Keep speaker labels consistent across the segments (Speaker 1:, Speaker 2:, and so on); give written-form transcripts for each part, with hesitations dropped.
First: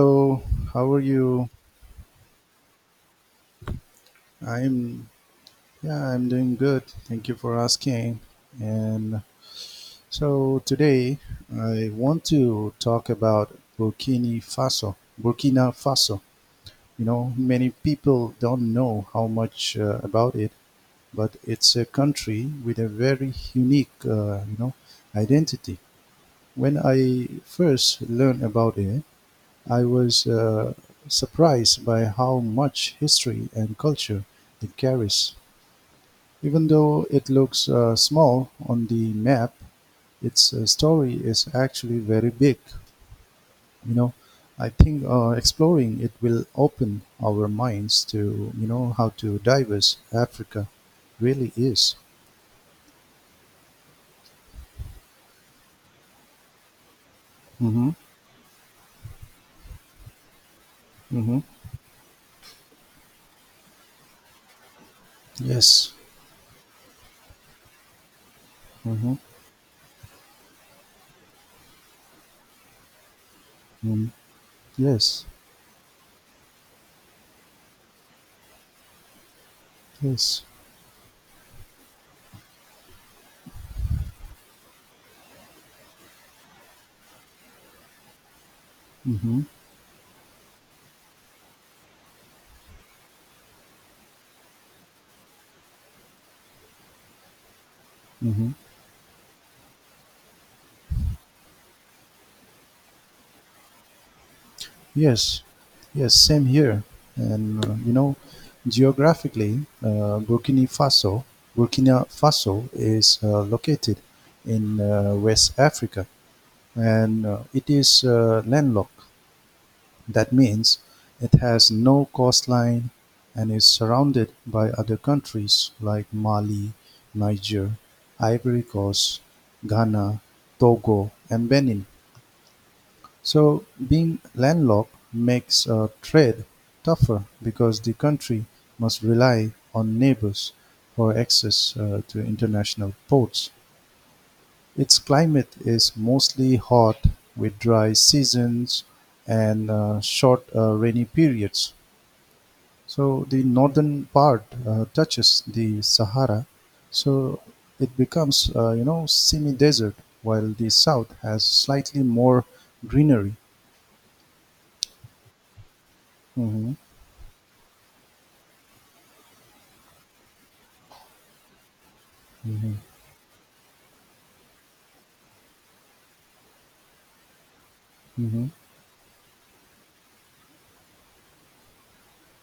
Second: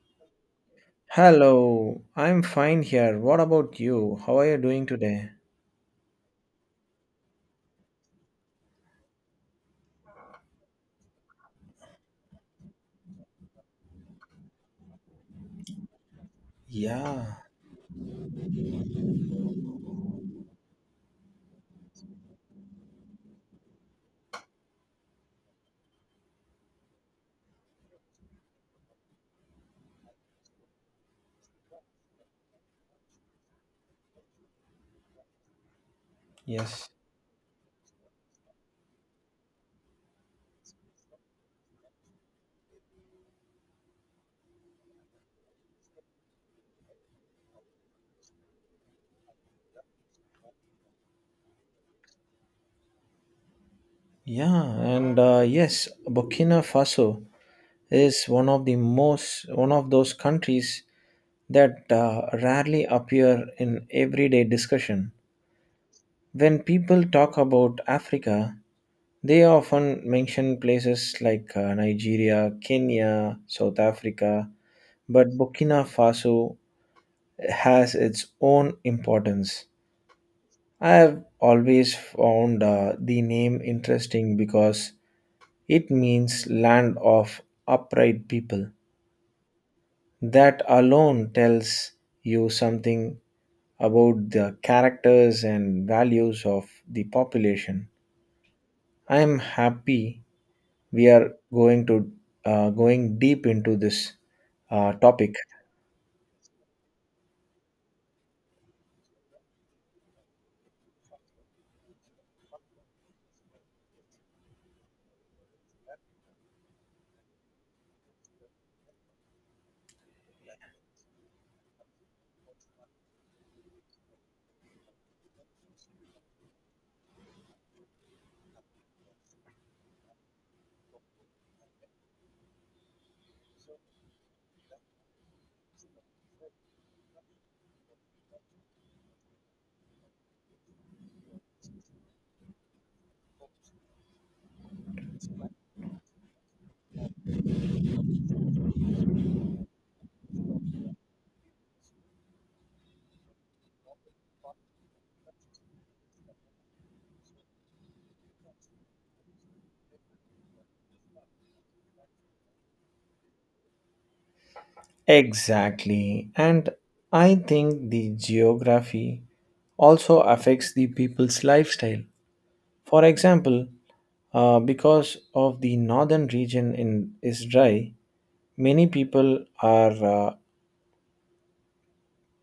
Speaker 1: So, how are you?
Speaker 2: Hello, I'm fine here. What about you? How are you doing
Speaker 1: I'm
Speaker 2: today?
Speaker 1: yeah, I'm doing good. Thank you for asking. And so today I want to talk about Burkina Faso. Burkina Faso. You know,
Speaker 2: Yeah,
Speaker 1: many people don't know how much about it, but it's a country with a very unique, identity. When I first learned about it, I was surprised by how much history and culture it carries. Even
Speaker 2: yes.
Speaker 1: though it looks small on the map, its story is actually very big. You know, I think exploring it will open our minds to how to diverse Africa really is.
Speaker 2: Yeah, and yes, Burkina Faso
Speaker 1: Mm-hmm.
Speaker 2: is one of the most, one of those countries
Speaker 1: Mm-hmm.
Speaker 2: that rarely appear in everyday discussion.
Speaker 1: Yes.
Speaker 2: When people talk about Africa,
Speaker 1: Mm-hmm.
Speaker 2: they often mention places like Nigeria, Kenya, South
Speaker 1: Mm.
Speaker 2: Africa,
Speaker 1: Yes.
Speaker 2: but Burkina Faso has its own importance.
Speaker 1: Yes.
Speaker 2: I have always found the name interesting because it means land of upright people.
Speaker 1: Mm-hmm.
Speaker 2: That alone tells you something about the characters and values of the population.
Speaker 1: Mm-hmm.
Speaker 2: I am happy we are going to going deep into this topic.
Speaker 1: Yes, yes, same here. And geographically, Burkina Faso is located in West Africa, and it is landlocked. That means it has no coastline and is surrounded by other countries like Mali, Niger, Ivory Coast, Ghana, Togo, and Benin. So being landlocked makes trade tougher because the country must rely on neighbors for access to international ports. Its climate is mostly hot with dry seasons and short rainy periods. So the northern part touches the Sahara, so it becomes semi-desert, while the south has slightly more greenery.
Speaker 2: Exactly. And
Speaker 1: Mhm.
Speaker 2: I think the geography also affects the people's lifestyle.
Speaker 1: Mhm.
Speaker 2: For example, because of the northern region in, is dry,
Speaker 1: Mhm.
Speaker 2: many people are uh,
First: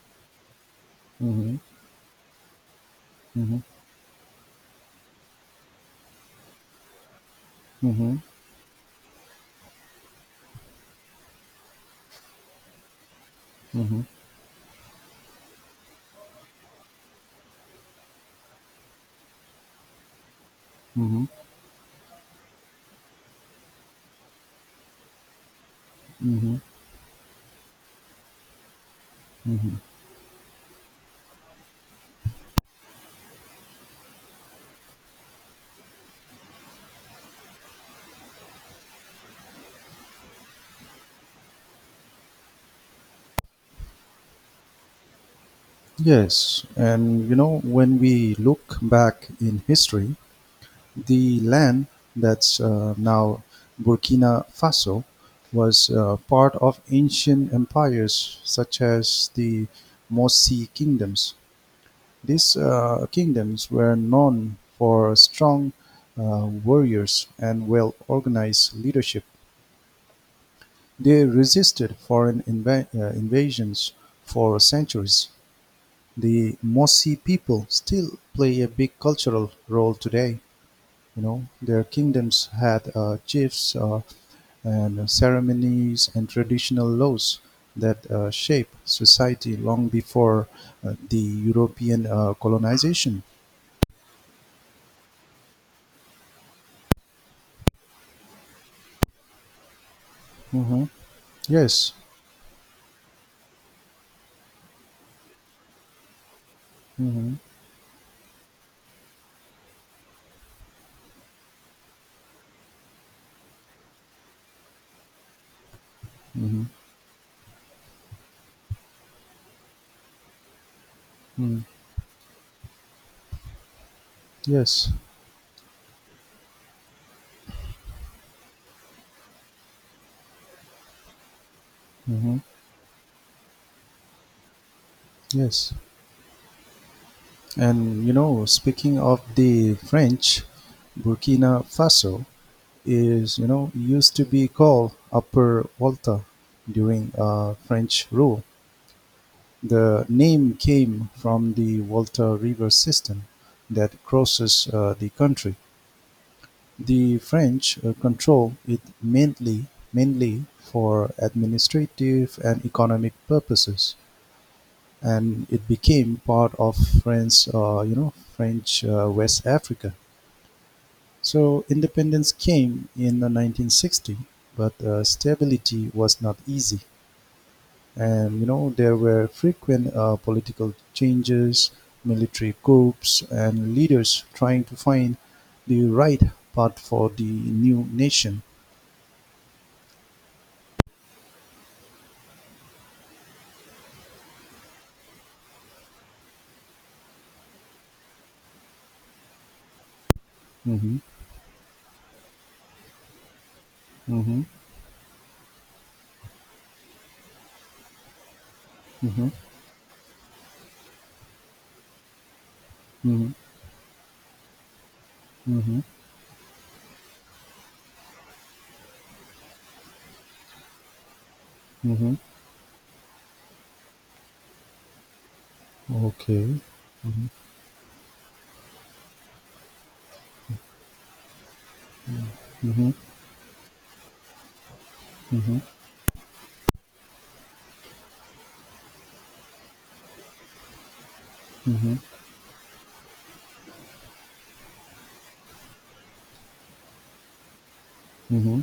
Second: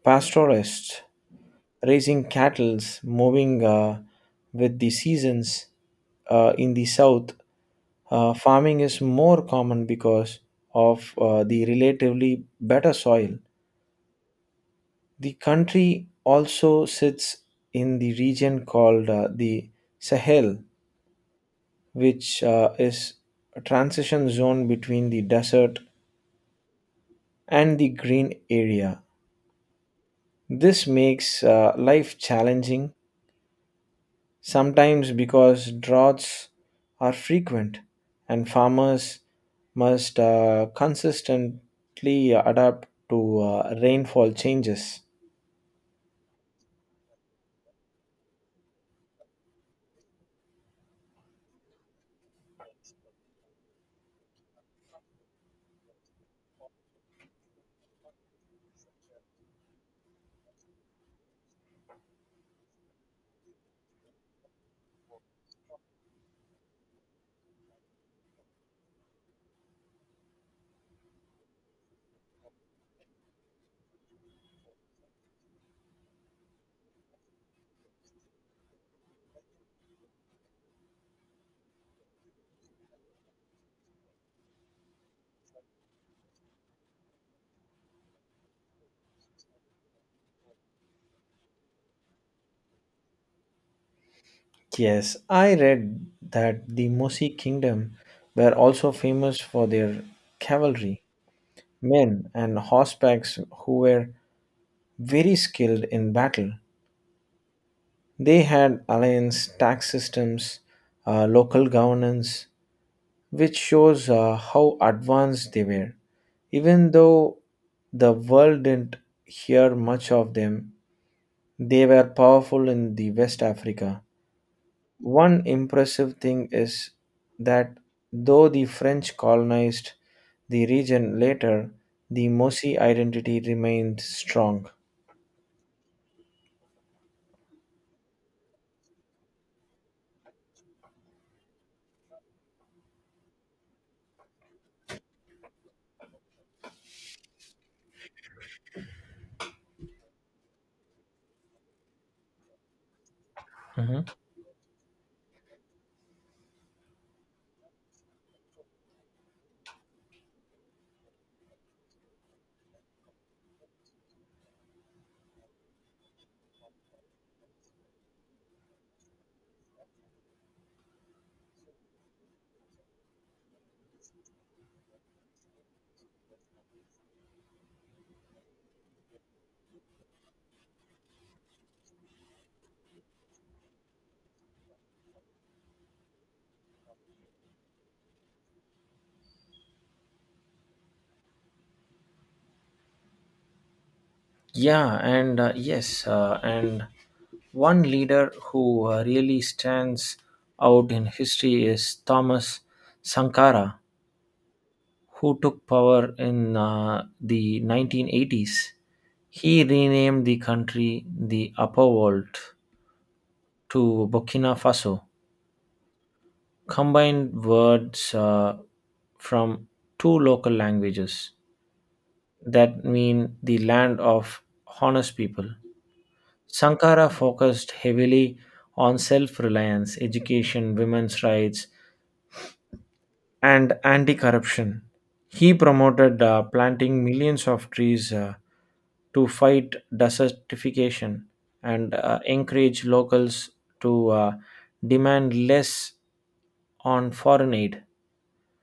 Speaker 2: pastoralists,
Speaker 1: Mhm.
Speaker 2: raising cattle, moving
Speaker 1: Mhm.
Speaker 2: with the seasons. In the south,
Speaker 1: Mhm.
Speaker 2: farming is more common because of the relatively better soil.
Speaker 1: Mhm.
Speaker 2: The country also sits in the region called the Sahel,
Speaker 1: Mhm.
Speaker 2: which is a transition zone between the desert
Speaker 1: Mhm.
Speaker 2: and the green area.
Speaker 1: Mhm.
Speaker 2: This makes life challenging, sometimes because droughts are frequent and farmers must consistently adapt to rainfall changes.
Speaker 1: Yes, and you know, when we look back in history, the land that's now Burkina Faso was part of ancient empires such as the Mosi kingdoms. These kingdoms were known for strong warriors and well organized leadership. They resisted foreign invasions for centuries. The Mossi people still play a big cultural role today. Their kingdoms had chiefs and ceremonies and traditional laws that shape society long before the European colonization.
Speaker 2: Yes, I read that the Musi kingdom were also famous for their
Speaker 1: Hmm.
Speaker 2: cavalry,
Speaker 1: Yes.
Speaker 2: men, and horsebacks who were very skilled in battle.
Speaker 1: Hmm.
Speaker 2: They had alliance tax systems, local governance, which shows how advanced they were.
Speaker 1: Hmm.
Speaker 2: Even though the world didn't hear much of them,
Speaker 1: Mm.
Speaker 2: they were powerful in the West Africa.
Speaker 1: Yes.
Speaker 2: One impressive thing is that though the French colonized the region later, the
Speaker 1: Hmm.
Speaker 2: Mosi identity remained strong.
Speaker 1: Yes. And you know, speaking of the French, Burkina Faso is used to be called Upper Volta during French rule. The name came from the Volta River system that
Speaker 2: Mhm.
Speaker 1: crosses the country. The French control it mainly for administrative and economic purposes, and it became part of France. French West Africa. So independence came in the 1960, but stability was not easy. And there were frequent political changes, military coups, and leaders trying to find the right path for the new nation.
Speaker 2: And one leader who really stands out
Speaker 1: Mm-hmm.
Speaker 2: in history is Thomas Sankara,
Speaker 1: Mm-hmm.
Speaker 2: who took power in the 1980s.
Speaker 1: Mm-hmm.
Speaker 2: He renamed the country the Upper World
Speaker 1: Mm-hmm.
Speaker 2: to Burkina Faso
Speaker 1: Mm-hmm.
Speaker 2: combined words from two local languages
Speaker 1: Mm-hmm.
Speaker 2: that mean the land of honest people.
Speaker 1: Okay.
Speaker 2: Sankara focused heavily on self reliance, education, women's rights,
Speaker 1: Mm-hmm.
Speaker 2: and anti corruption. He
Speaker 1: Mm-hmm.
Speaker 2: promoted planting millions of trees to fight desertification and
Speaker 1: Mm-hmm.
Speaker 2: encourage locals to demand less on foreign aid.
Speaker 1: Mm-hmm.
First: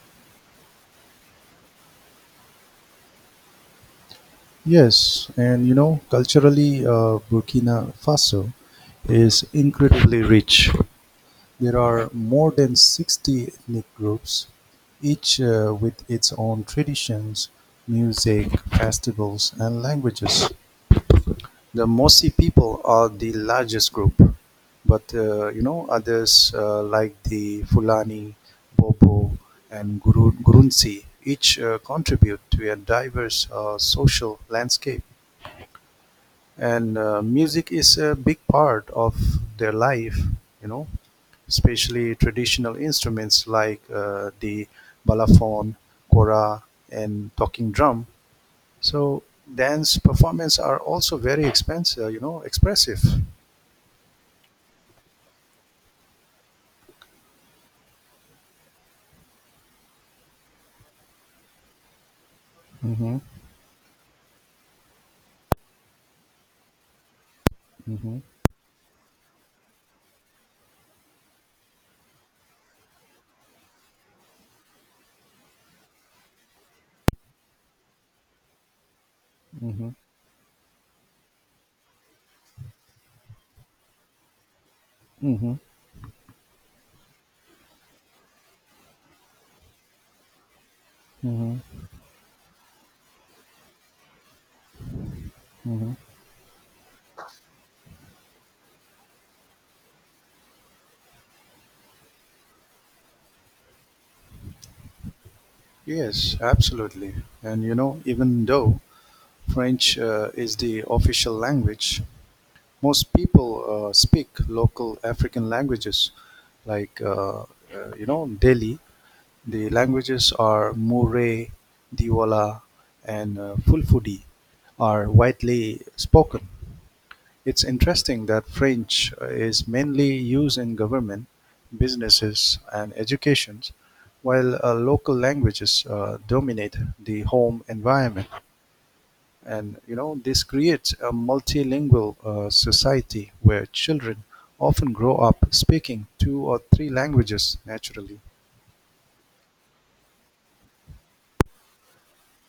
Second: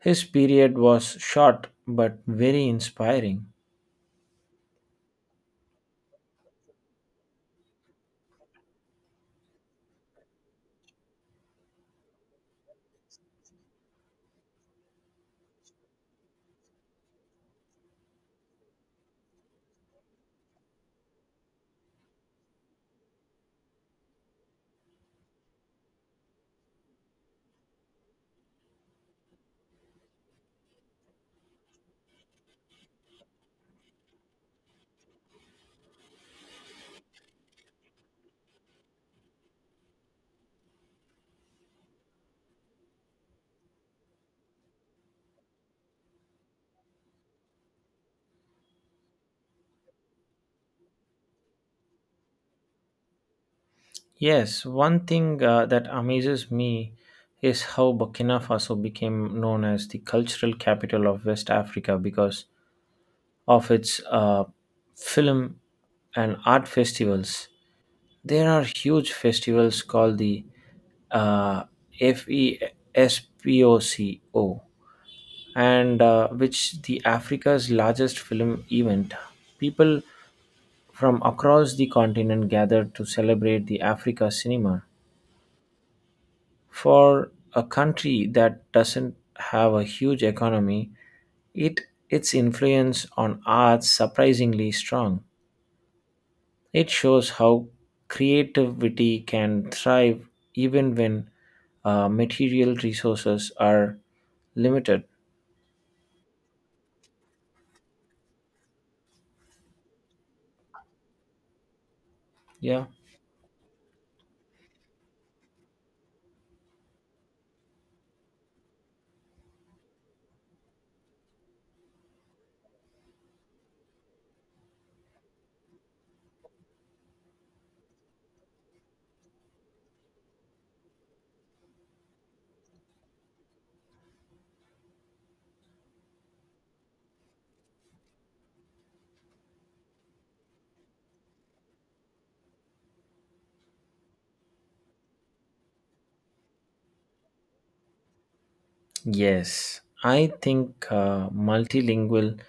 Speaker 2: His period was short but very inspiring.
Speaker 1: Yes, and culturally, Burkina Faso is incredibly rich. There are more than 60 ethnic groups, each with its own traditions, music, festivals, and languages. The Mossi people are the largest group, but others like the Fulani, Bobo, and Gurunsi each contribute to a diverse social landscape. And music is a big part of their life you know especially traditional instruments like the balafon, kora, and talking drum. So dance performance are also very expensive you know expressive.
Speaker 2: Yes, one thing that amazes me is how Burkina Faso became known as the cultural capital of West Africa because
Speaker 1: Hmm.
Speaker 2: of its film and art festivals.
Speaker 1: Hmm.
Speaker 2: There are huge festivals called the uh, FESPOCO, and which the Africa's largest film event.
Speaker 1: Hmm.
Speaker 2: People from across the continent gathered to celebrate the Africa cinema.
Speaker 1: Hmm.
Speaker 2: For a country that doesn't have a huge economy, it
Speaker 1: Hmm.
Speaker 2: its influence on arts surprisingly strong.
Speaker 1: Hmm.
Speaker 2: It shows how creativity can thrive even when material resources are limited.
Speaker 1: Yes, absolutely. And even though French is the official language,
Speaker 2: Yeah.
Speaker 1: most people speak local African languages, like Delhi. The languages are Mure, Diwala, and Fulfudi are widely spoken. It's interesting that French is mainly used in government, businesses, and educations, while local languages dominate the home environment. And this creates a multilingual society where children often grow up speaking two or three languages naturally.
Speaker 2: Yes, I think multilingual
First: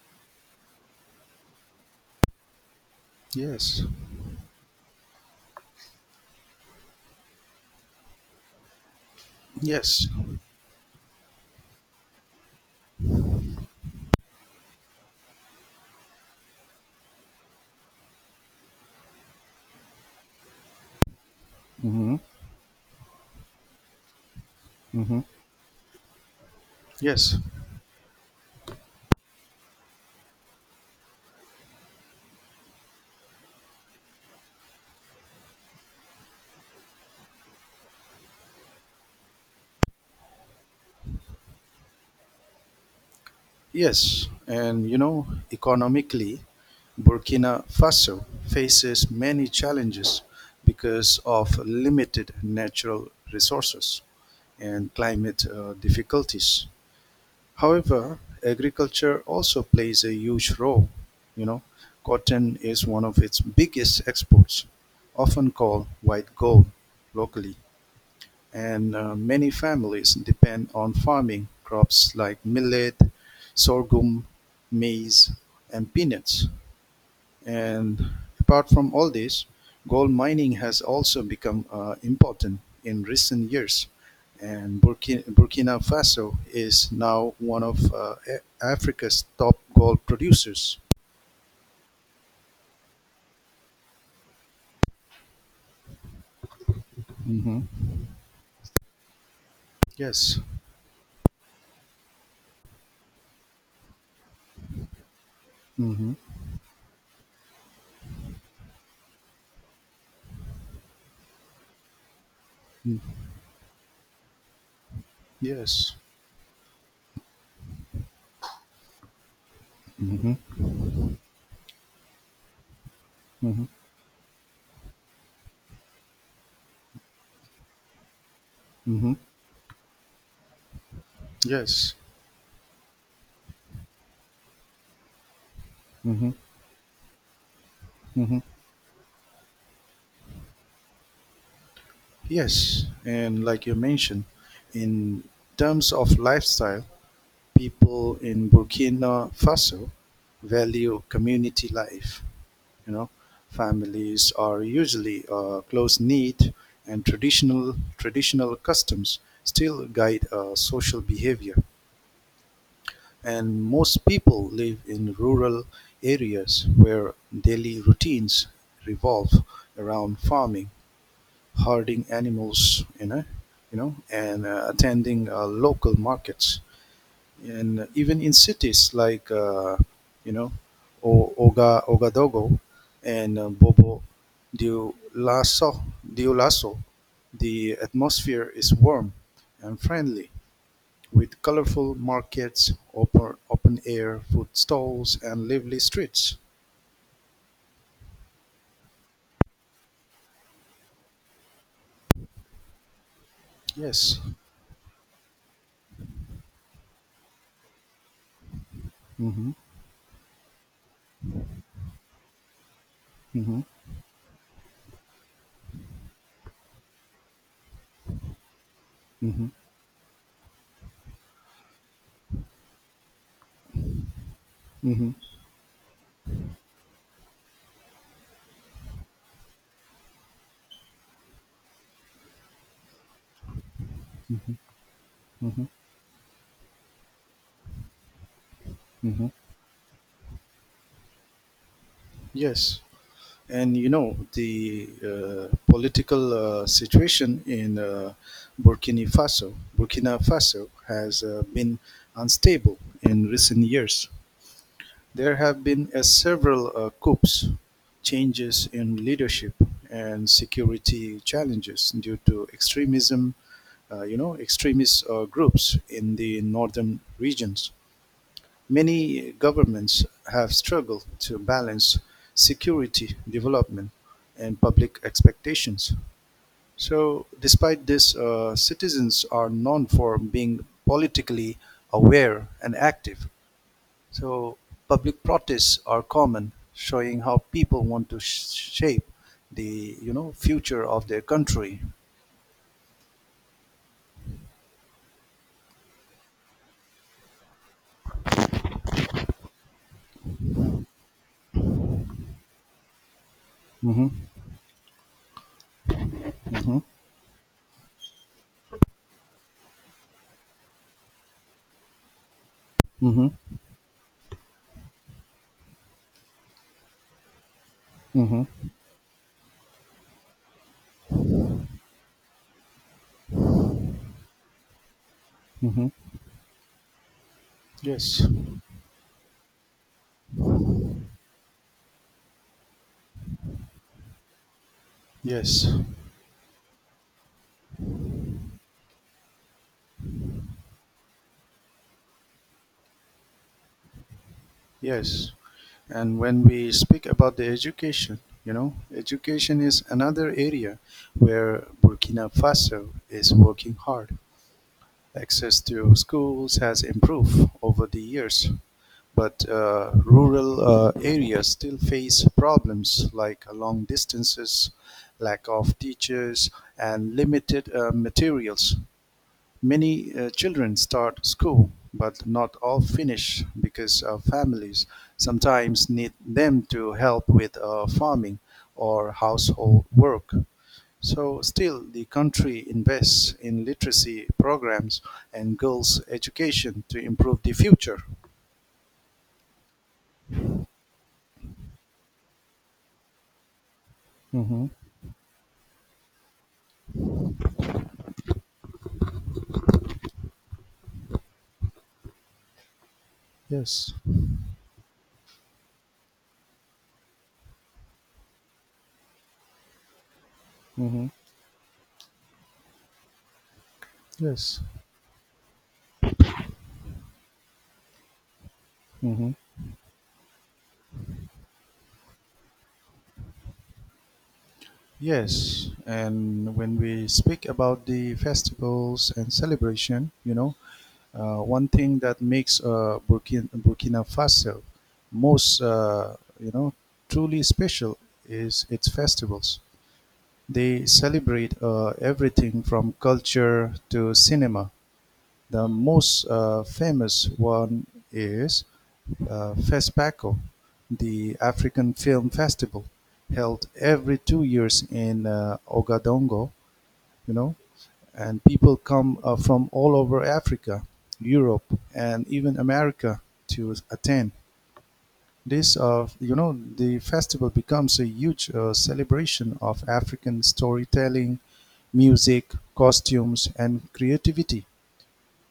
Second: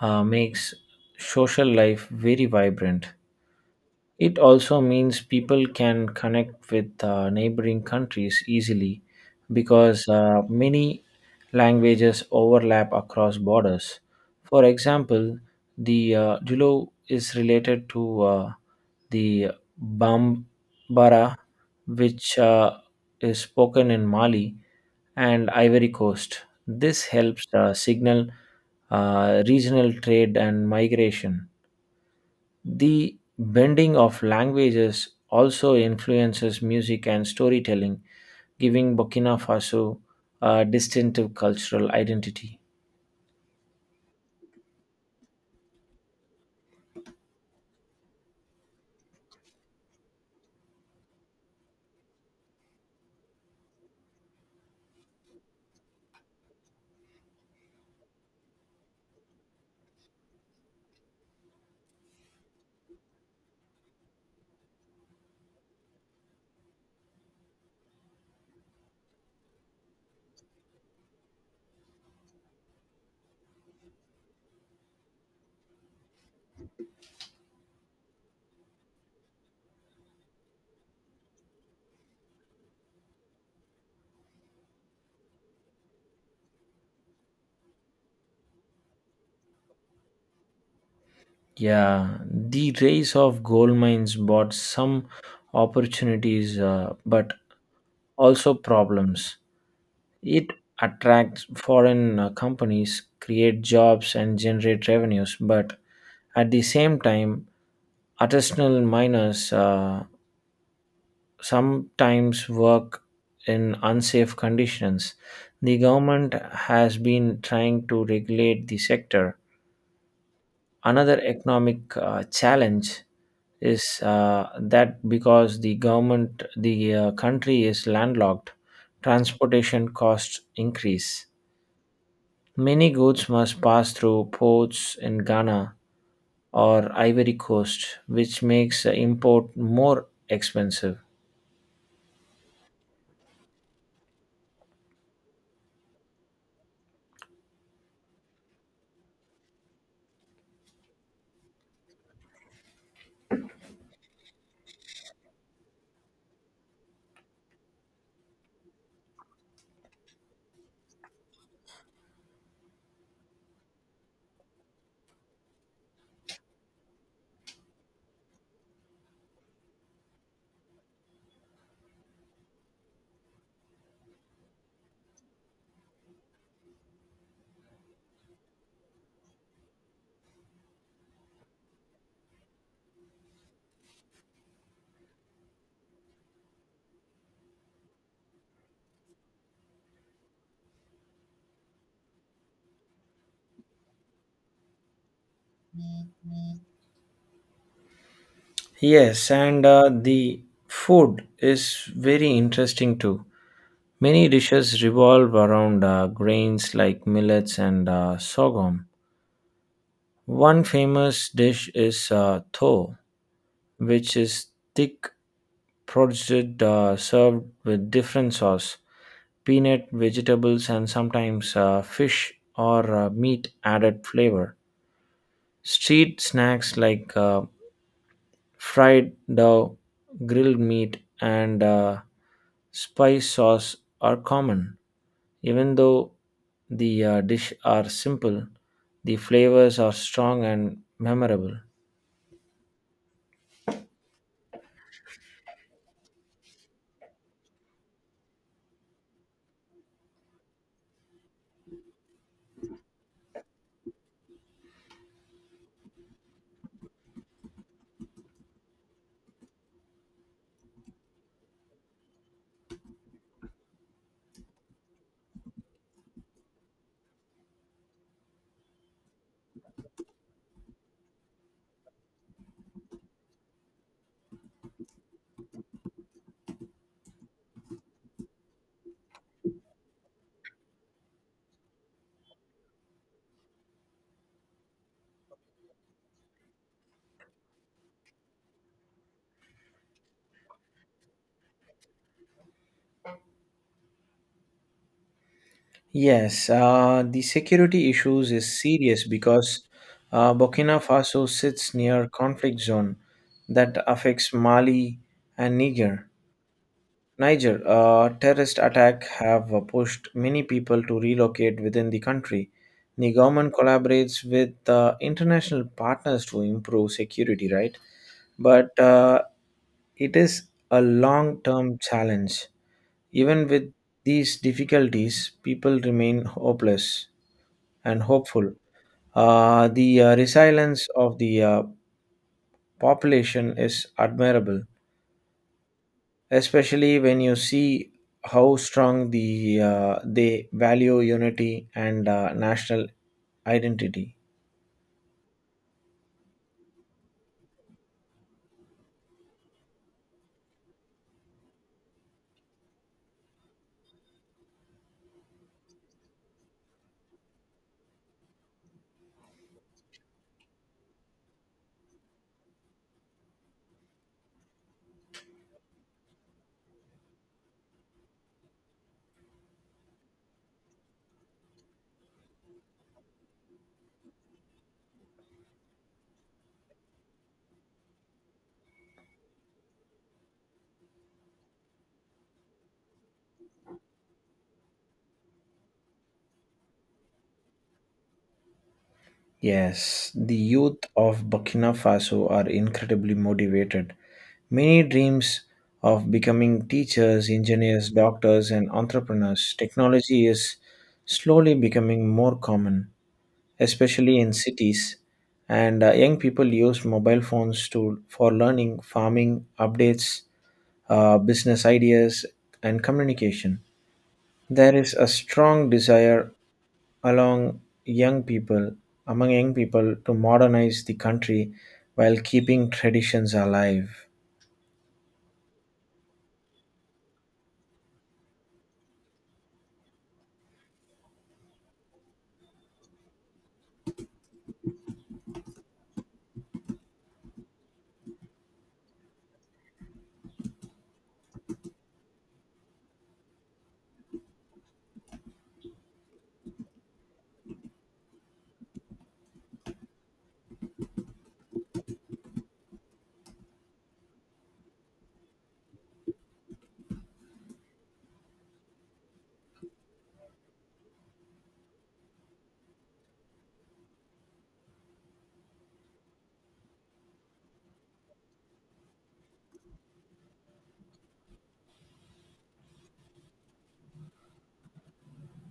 Speaker 2: makes social life very vibrant.
Speaker 1: Yes.
Speaker 2: It also means people can connect with neighboring countries easily because
Speaker 1: Yes.
Speaker 2: many languages overlap across borders. For example, the Dulo is related to the Bambara,
Speaker 1: Mm-hmm.
Speaker 2: which is spoken in Mali
Speaker 1: Mm-hmm.
Speaker 2: and Ivory Coast. This
Speaker 1: Yes.
Speaker 2: helps signal regional trade and migration. The bending of languages also influences music and storytelling, giving Burkina Faso a distinctive cultural identity.
Speaker 1: Yes. And economically, Burkina Faso faces many challenges because of limited natural resources and climate difficulties. However, agriculture also plays a huge role. You know, cotton is one of its biggest exports, often called white gold locally, and many families depend on farming crops like millet, sorghum, maize, and peanuts. And apart from all this, gold mining has also become important in recent years. And Burkina Faso is now one of Africa's top gold producers.
Speaker 2: Yeah, the rise of gold mines brought some opportunities, but
Speaker 1: Hmm.
Speaker 2: also problems.
Speaker 1: Yes.
Speaker 2: It attracts foreign companies, create jobs, and generate revenues. But
Speaker 1: Hmm.
Speaker 2: at the same time, artisanal miners sometimes work in unsafe conditions. The
Speaker 1: Yes.
Speaker 2: government has been trying to regulate the sector.
Speaker 1: Hmm.
Speaker 2: Another economic challenge
Speaker 1: Hmm.
Speaker 2: is that because the government, the country is landlocked,
Speaker 1: Hmm.
Speaker 2: transportation costs increase.
Speaker 1: Yes.
Speaker 2: Many goods must pass through ports in Ghana
Speaker 1: Hmm.
Speaker 2: or Ivory Coast,
Speaker 1: Hmm.
Speaker 2: which makes import more expensive.
Speaker 1: Yes. And like you mentioned, in terms of lifestyle, people in Burkina Faso value community life. You know, families are usually close-knit, and traditional customs still guide social behavior. And most people live in rural areas where daily routines revolve around farming, herding animals, and attending local markets, and even in cities like you know Oga Ogadogo and Bobo Dio Lasso, Dio Lasso, the atmosphere is warm and friendly, with colorful markets, open air food stalls, and lively streets.
Speaker 2: Yes, and the food is very interesting too.
Speaker 1: Yes.
Speaker 2: Many dishes revolve around grains like millets and sorghum.
Speaker 1: Mm-hmm.
Speaker 2: One famous dish is tho,
Speaker 1: Mm-hmm.
Speaker 2: which is thick produce served with different sauce,
Speaker 1: Mm-hmm.
Speaker 2: peanut, vegetables, and sometimes fish or meat added flavor.
Speaker 1: Mm-hmm.
Speaker 2: Street snacks like fried dough, grilled meat, and spice sauce are common.
Speaker 1: Mm-hmm.
Speaker 2: Even though the dish are simple, the
Speaker 1: Mm-hmm.
Speaker 2: flavors are strong and memorable.
Speaker 1: Yes. And the political situation in Burkina Faso has been unstable in recent years. There have been several coups, changes in leadership, and security challenges due to extremism, extremist groups in the northern regions. Many governments have struggled to balance security, development, and public expectations. So, despite this, citizens are known for being politically aware and active. So, public protests are common, showing how people want to shape the future of their country.
Speaker 2: Yes, the security issues is serious because Burkina Faso sits near conflict zone that
Speaker 1: Mm-hmm.
Speaker 2: affects Mali and Niger.
Speaker 1: Mm-hmm.
Speaker 2: Niger, a terrorist attack have pushed many people to relocate within the country. The government
Speaker 1: Mm-hmm.
Speaker 2: collaborates with international partners to improve security, right?
Speaker 1: Mm-hmm.
Speaker 2: But it is a long-term challenge. Even with these difficulties, people
Speaker 1: Mm-hmm.
Speaker 2: remain hopeless and
Speaker 1: Yes.
Speaker 2: hopeful. The resilience of the population is admirable,
Speaker 1: Yes.
Speaker 2: especially when you see how strong the they value unity and national identity.
Speaker 1: Yes, and when we speak about the education, education is another area where Burkina Faso is working hard. Access to schools has improved over the years, but rural areas still face problems like long distances, lack of teachers, and limited materials. Many children start school, but not all finish because families sometimes need them to help with farming or household work. So, still, the country invests in literacy programs and girls' education to improve the future.
Speaker 2: Yes, the youth of Burkina Faso are incredibly motivated.
Speaker 1: Mm-hmm.
Speaker 2: Many dreams of becoming teachers, engineers, doctors, and entrepreneurs. Technology is slowly becoming more common,
Speaker 1: Yes.
Speaker 2: especially in cities. And young people use mobile phones to for learning, farming, updates,
Speaker 1: Mm-hmm.
Speaker 2: business ideas, and communication.
Speaker 1: Yes.
Speaker 2: There is a strong desire along young people among
Speaker 1: Mm-hmm.
Speaker 2: young people to modernize the country while keeping traditions alive.
Speaker 1: Yes, and when we speak about the festivals and celebration, one thing that makes Burkina Faso most, uh, you know, truly special is its festivals. They celebrate everything from culture to cinema. The most famous one is FESPACO, the African Film Festival, held every 2 years in Ogadongo, you know, and people come from all over Africa, Europe, and even America to attend. The festival becomes a huge celebration of African storytelling, music, costumes, and creativity.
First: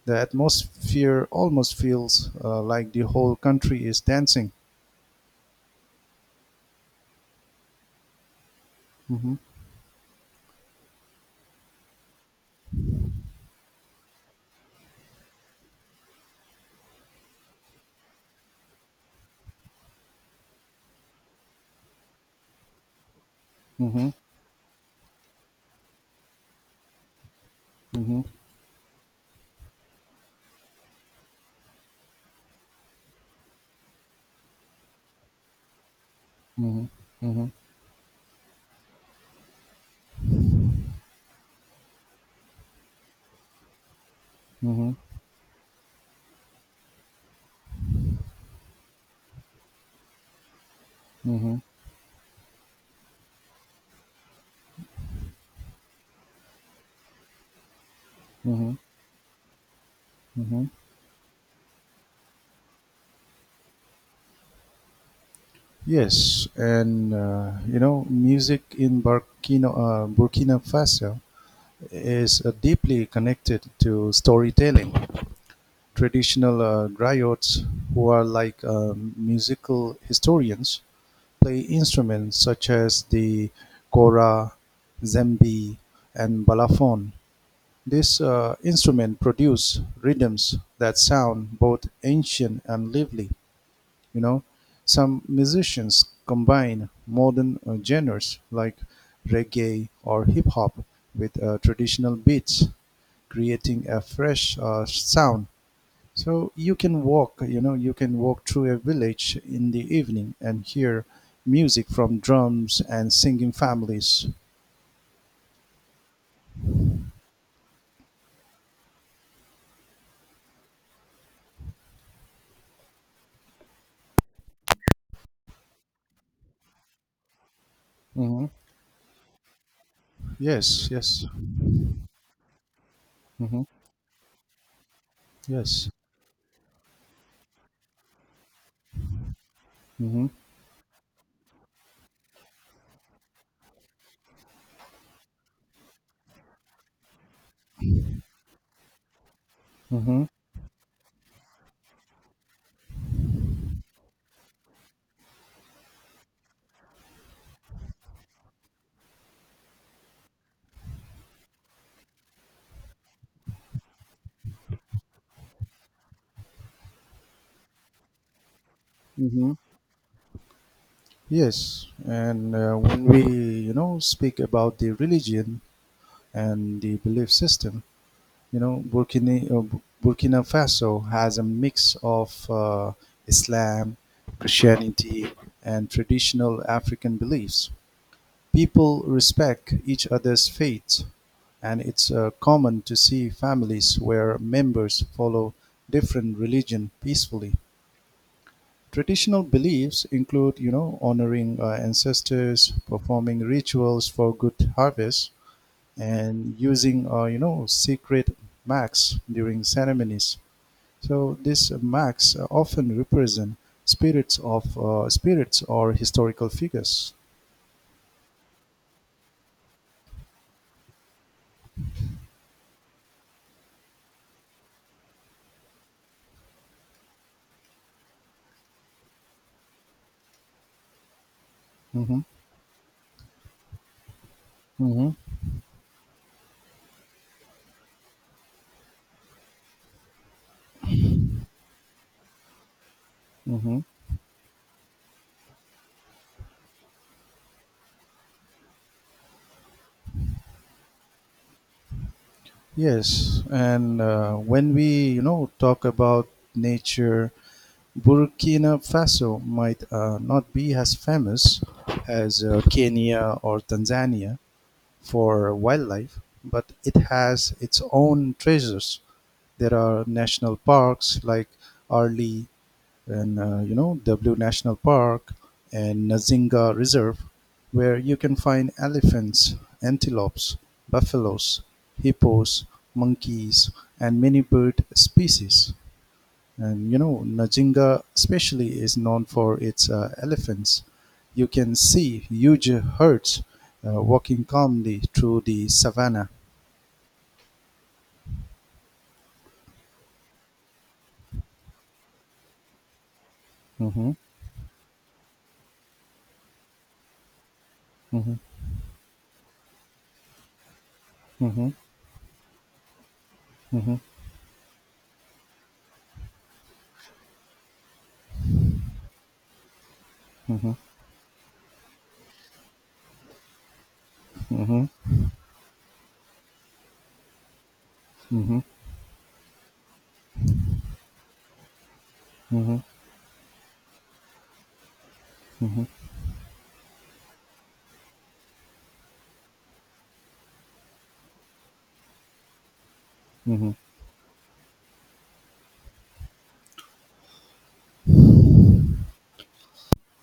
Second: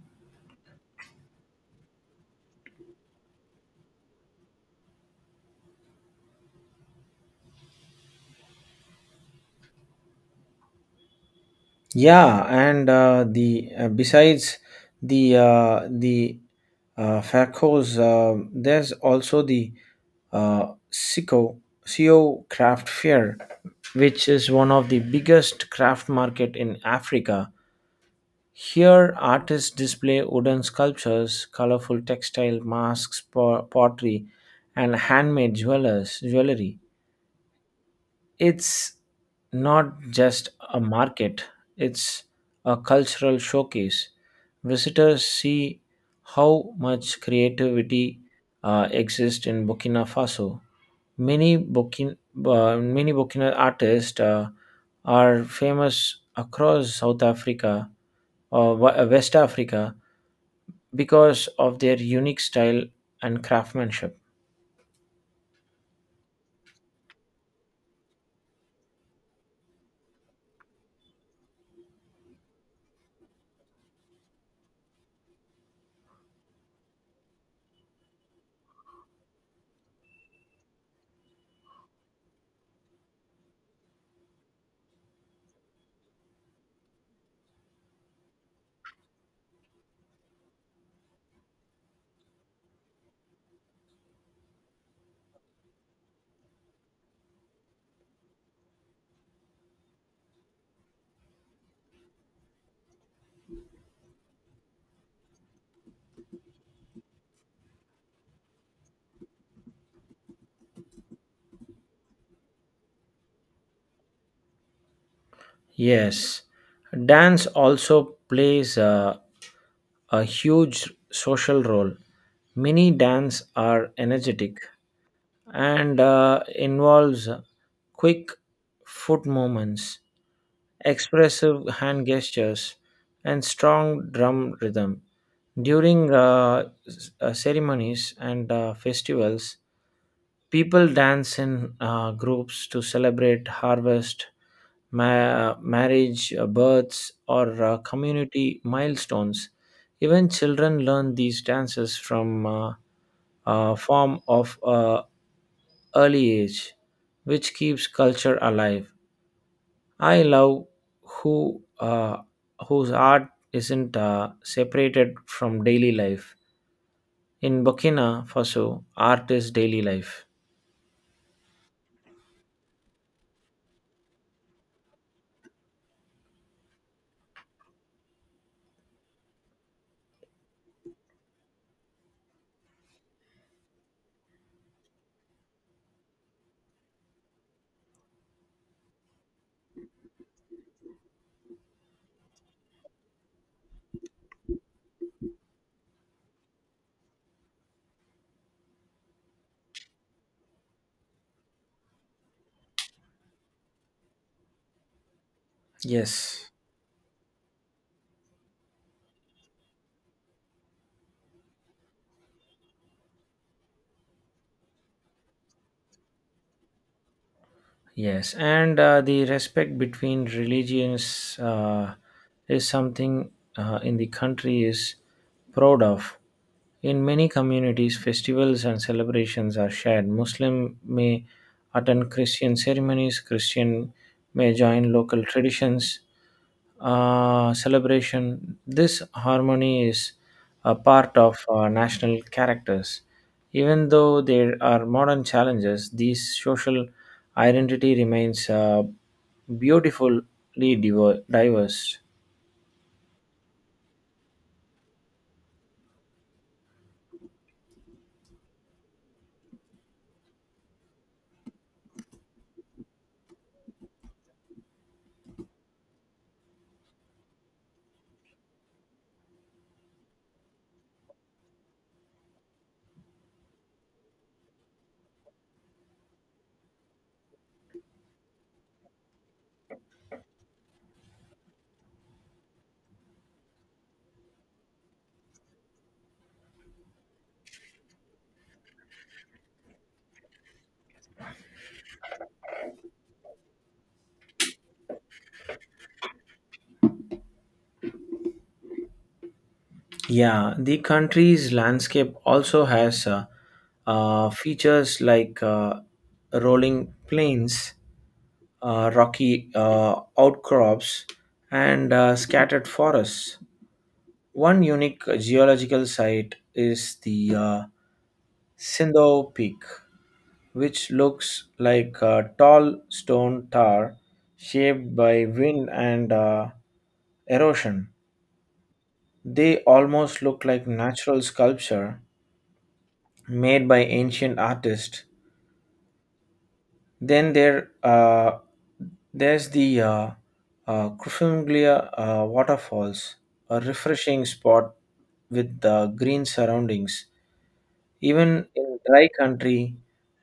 Speaker 1: The atmosphere almost feels like the whole country is dancing. Mhm.
Speaker 2: Yeah, and the besides the Farcos, there's also the SICO, CO craft fair,
Speaker 1: Mhm.
Speaker 2: which is one of the biggest craft market in Africa.
Speaker 1: Mhm.
Speaker 2: Here, artists display wooden sculptures, colorful textile masks, pottery, and handmade jewelers, jewelry.
Speaker 1: Mhm. Mhm.
Speaker 2: It's not just a market, it's a cultural showcase.
Speaker 1: Mhm.
Speaker 2: Visitors see how much creativity exists in Burkina Faso. Many
Speaker 1: Mhm.
Speaker 2: Burkina, uh, many Burkina artists are famous across South Africa or
Speaker 1: Mhm.
Speaker 2: West Africa
Speaker 1: Mhm.
Speaker 2: because of their unique style and craftsmanship.
Speaker 1: Yes, and music in Burkina Faso is deeply connected to storytelling. Traditional griots, who are like musical historians, play instruments such as the kora, zembi, and balafon. This instrument produce rhythms that sound both ancient and lively. You know, some musicians combine modern genres like reggae or hip hop with traditional beats, creating a fresh sound. So you can walk through a village in the evening and hear music from drums and singing families.
Speaker 2: Yes, dance also plays a huge social role. Mini dance are energetic and involves quick
Speaker 1: Hmm.
Speaker 2: foot movements,
Speaker 1: Yes, yes.
Speaker 2: expressive hand gestures, and
Speaker 1: Hmm.
Speaker 2: strong drum rhythm.
Speaker 1: Yes.
Speaker 2: During ceremonies and festivals,
Speaker 1: Hmm.
Speaker 2: people dance in groups to celebrate harvest, marriage, births, or community milestones.
Speaker 1: Hmm.
Speaker 2: Even children learn these dances from a form of early age, which keeps culture alive. I love who whose art isn't separated from daily life. In Burkina Faso, art is
Speaker 1: Hmm.
Speaker 2: daily life.
Speaker 1: Yes, and when we, speak about the religion, and the belief system. You know, Burkina, uh, Burkina Faso has a mix of Islam, Christianity, and traditional African beliefs. People respect each other's faith, and it's common to see families where members follow different religion peacefully. Traditional beliefs include, honoring ancestors, performing rituals for good harvests,
Speaker 2: Yes.
Speaker 1: and using sacred max during ceremonies. So these max often represent spirits or historical figures.
Speaker 2: Yes, and the respect between religions is something in the country is proud of. In many communities, festivals and celebrations are shared. Muslim may attend
Speaker 1: Hmm.
Speaker 2: Christian ceremonies, Christian may join
Speaker 1: Hmm.
Speaker 2: local traditions, celebration. This harmony is a part of national characters.
Speaker 1: Hmm.
Speaker 2: Even though there are modern challenges, these social identity remains beautifully diverse.
Speaker 1: Yes, and when we talk about nature, Burkina Faso might not be as famous as Kenya or Tanzania for wildlife, but it has its own treasures. There are national parks like Arli and W National Park and Nazinga Reserve, where you can find elephants, antelopes, buffaloes, hippos, monkeys, and many bird species. And Nazinga especially is known for its elephants. You can see huge herds walking calmly through the savannah.
Speaker 2: Yeah, the country's landscape also has
Speaker 1: Mm-hmm.
Speaker 2: features like rolling plains, rocky outcrops,
Speaker 1: Hmm.
Speaker 2: and scattered forests.
Speaker 1: Hmm.
Speaker 2: One unique geological site is the Sindho Peak, which looks like a tall stone tower
Speaker 1: Hmm.
Speaker 2: shaped by wind and erosion.
Speaker 1: Hmm.
Speaker 2: They almost look like natural sculpture
Speaker 1: Hmm.
Speaker 2: made by ancient artists. Then there's the Kufumglia, waterfalls, a
Speaker 1: Hmm.
Speaker 2: refreshing spot with the green surroundings. Even in dry country,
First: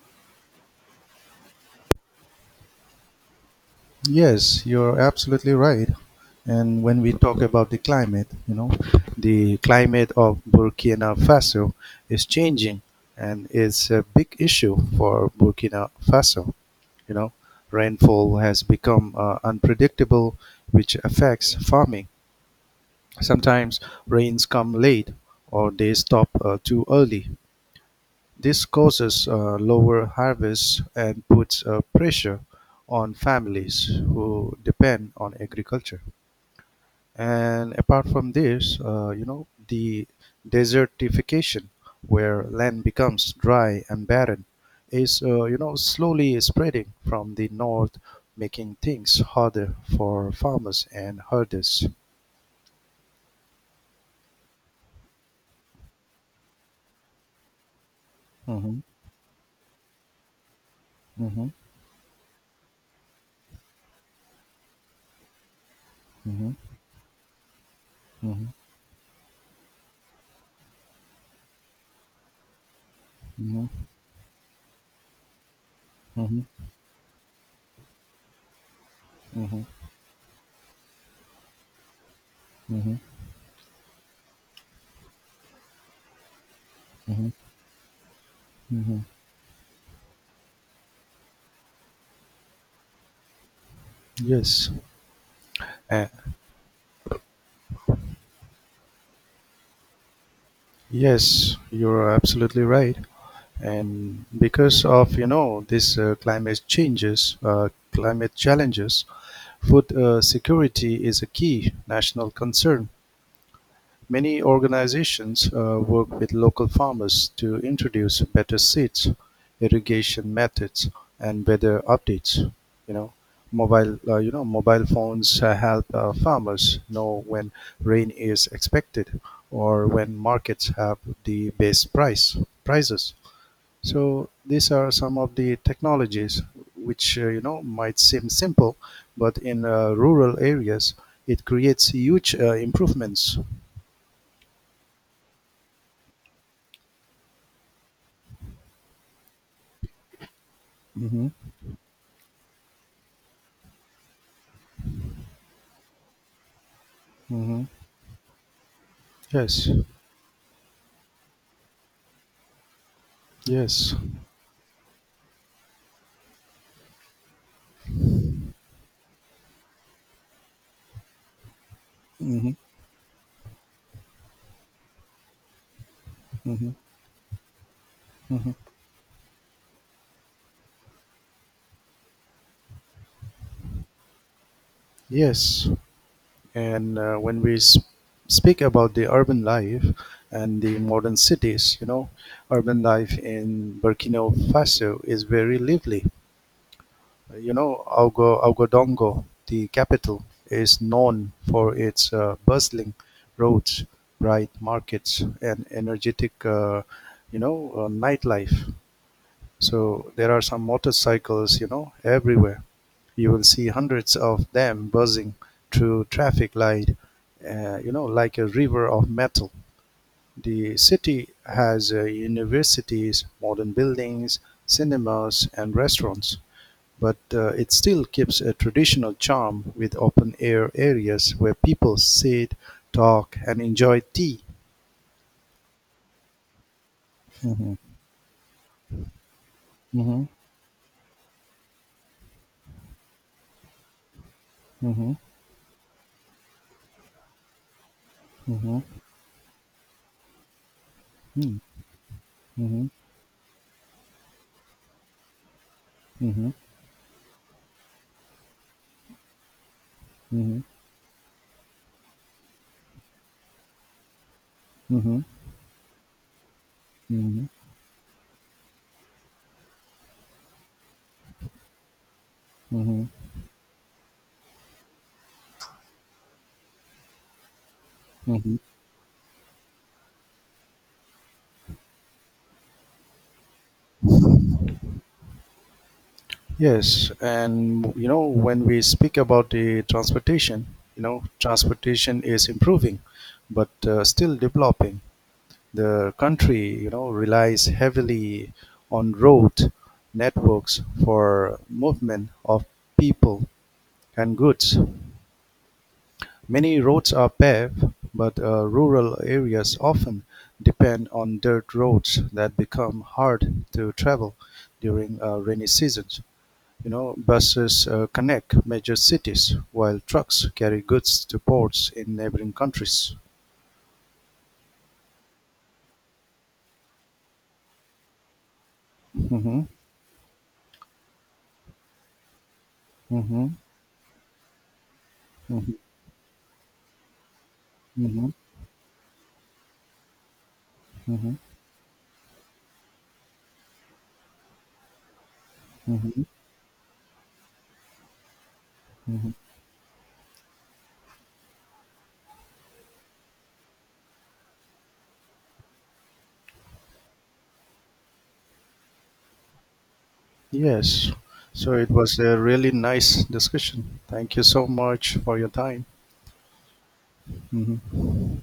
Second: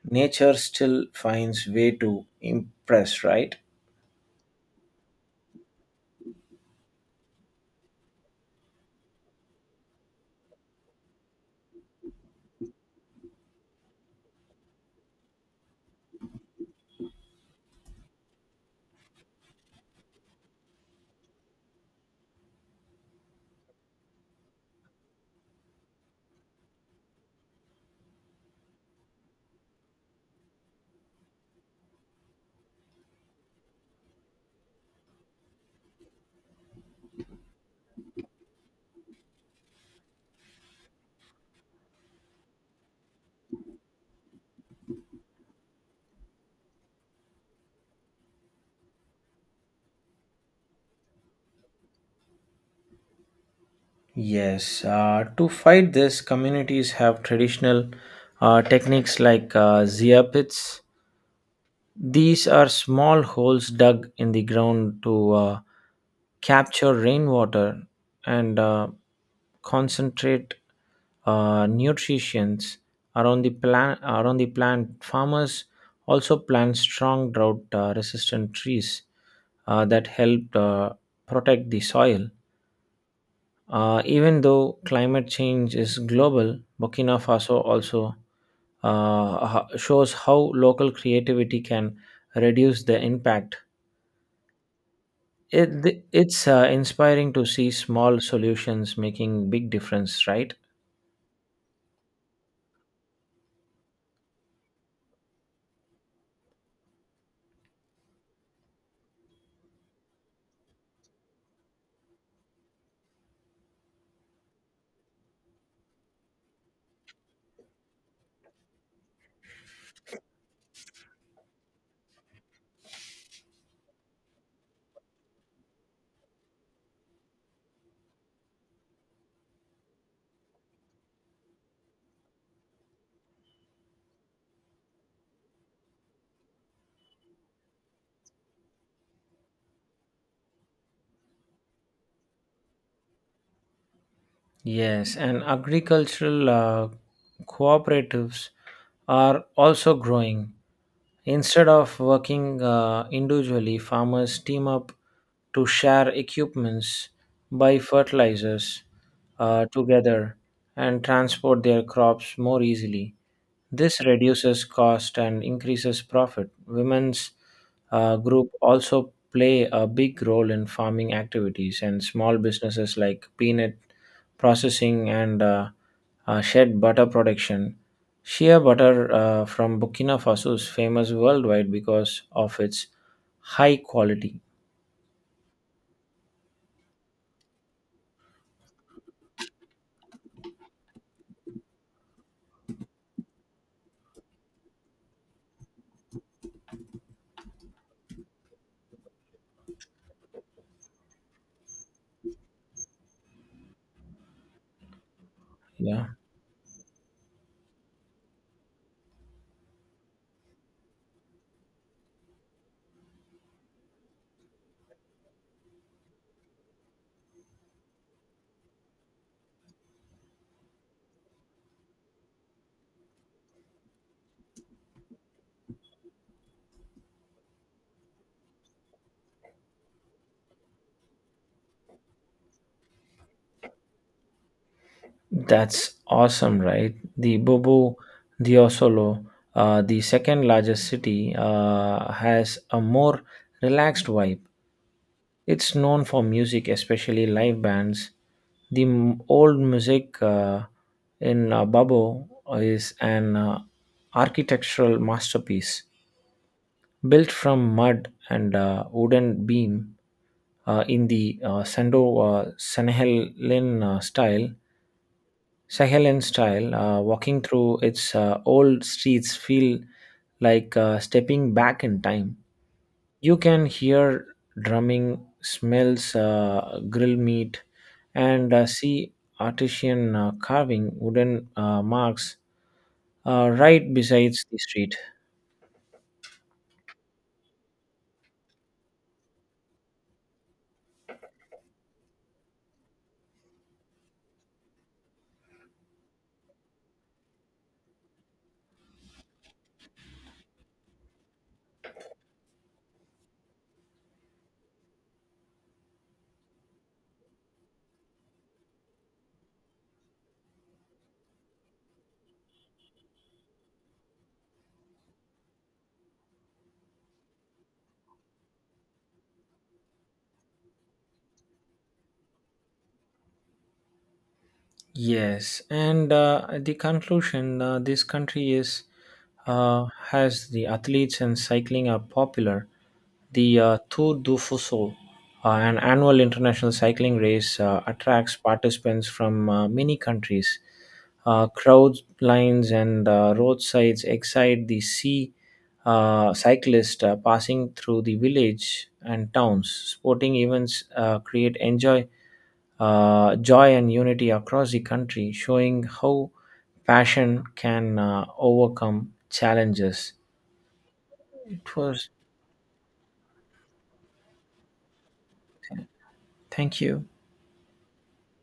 Speaker 2: nature still finds way to impress, right?
Speaker 1: Yes, you're absolutely right. And when we talk about the climate, the climate of Burkina Faso is changing and it's a big issue for Burkina Faso. You know, rainfall has become unpredictable, which affects farming. Sometimes rains come late or they stop too early. This causes lower harvests and puts pressure on families who depend on agriculture. And apart from this, the desertification, where land becomes dry and barren, is slowly spreading from the north, making things harder for farmers and herders.
Speaker 2: Yes, to fight this, communities have traditional
Speaker 1: Mhm.
Speaker 2: techniques like zia pits.
Speaker 1: Mhm.
Speaker 2: These are small holes dug in the ground to
Speaker 1: Mhm.
Speaker 2: capture rainwater
Speaker 1: Mhm.
Speaker 2: and concentrate nutrients around the
Speaker 1: Mhm.
Speaker 2: plant. Around the plant, farmers also
Speaker 1: Mhm.
Speaker 2: plant strong drought-resistant trees
Speaker 1: Mhm.
Speaker 2: that help protect the soil.
Speaker 1: Mhm.
Speaker 2: Even though climate change is global, Burkina
Speaker 1: Mhm.
Speaker 2: Faso also
Speaker 1: Mhm.
Speaker 2: shows how local creativity can reduce the impact.
Speaker 1: Yes,
Speaker 2: It, it's inspiring to see small solutions making big difference, right?
Speaker 1: yes, you're absolutely right. And because of, this climate challenges, food security is a key national concern. Many organizations work with local farmers to introduce better seeds, irrigation methods, and weather updates. You know, mobile phones help farmers know when rain is expected or when markets have the best prices. So these are some of the technologies which might seem simple, but in rural areas it creates huge improvements.
Speaker 2: Yes, and agricultural cooperatives are also growing.
Speaker 1: Mhm.
Speaker 2: Instead of working individually, farmers team up to share equipments,
Speaker 1: Hmm.
Speaker 2: buy fertilizers
Speaker 1: Yes,
Speaker 2: together, and transport their crops more easily.
Speaker 1: yes.
Speaker 2: This reduces cost and increases profit. Women's group also play a big role in farming activities and small
Speaker 1: Hmm.
Speaker 2: businesses like peanut processing and
Speaker 1: Hmm.
Speaker 2: shed butter production.
Speaker 1: Hmm.
Speaker 2: Shea butter from Burkina Faso is famous worldwide because of its high quality.
Speaker 1: Yes, and when we speak about the urban life and the modern cities, urban life in Burkina Faso is very lively. Ouagadougou, the capital, is known for its bustling roads, bright markets, and
Speaker 2: Yeah,
Speaker 1: energetic, nightlife. So there are some motorcycles, everywhere you will see hundreds of them buzzing through traffic light, like a river of metal. The city has universities, modern buildings, cinemas, and restaurants, but it still keeps a traditional charm with open air areas where people sit, talk, and enjoy tea.
Speaker 2: that's awesome, right? The
Speaker 1: Mhm.
Speaker 2: Bobo Diosolo, the
Speaker 1: Mhm.
Speaker 2: second largest city, has a more relaxed vibe.
Speaker 1: Mhm.
Speaker 2: It's known for music, especially live bands.
Speaker 1: Mhm. Mhm.
Speaker 2: The old music in Babbo
Speaker 1: Mhm.
Speaker 2: is an architectural masterpiece
Speaker 1: Mhm.
Speaker 2: built from mud and wooden beam
Speaker 1: Mhm.
Speaker 2: in the Sando Sahelin style.
Speaker 1: Mhm.
Speaker 2: Sahelin style, walking
Speaker 1: Mhm.
Speaker 2: through its old streets feel like stepping back in time.
Speaker 1: Mhm.
Speaker 2: You can hear drumming, smells grill meat, and
Speaker 1: Mhm.
Speaker 2: see artisan carving wooden marks right besides the street.
Speaker 1: Yes, and you know, when we speak about the transportation, transportation is improving, but still developing. The country, relies heavily on road networks for movement of people and goods. Many roads are paved, but rural areas often depend on dirt roads that become hard to travel during rainy season. Buses connect major cities, while trucks carry goods to ports in neighboring countries.
Speaker 2: Yes, and the conclusion: this country is
Speaker 1: Mm-hmm.
Speaker 2: has the athletes and cycling are popular.
Speaker 1: Mm-hmm.
Speaker 2: The Tour du Fuso,
Speaker 1: Mm-hmm.
Speaker 2: an annual international cycling race,
Speaker 1: Mm-hmm.
Speaker 2: attracts participants from many countries.
Speaker 1: Mm-hmm.
Speaker 2: Crowd lines and roadsides excite the sea
Speaker 1: Mm-hmm.
Speaker 2: cyclist passing through the village
Speaker 1: Mm-hmm.
Speaker 2: and towns. Sporting events create enjoy joy and unity across the country, showing how passion can overcome challenges.
Speaker 1: Yes. So
Speaker 2: It
Speaker 1: it
Speaker 2: was,
Speaker 1: was a really nice discussion. Thank you so much for your time.
Speaker 2: thank you.
Speaker 1: Mm-hmm.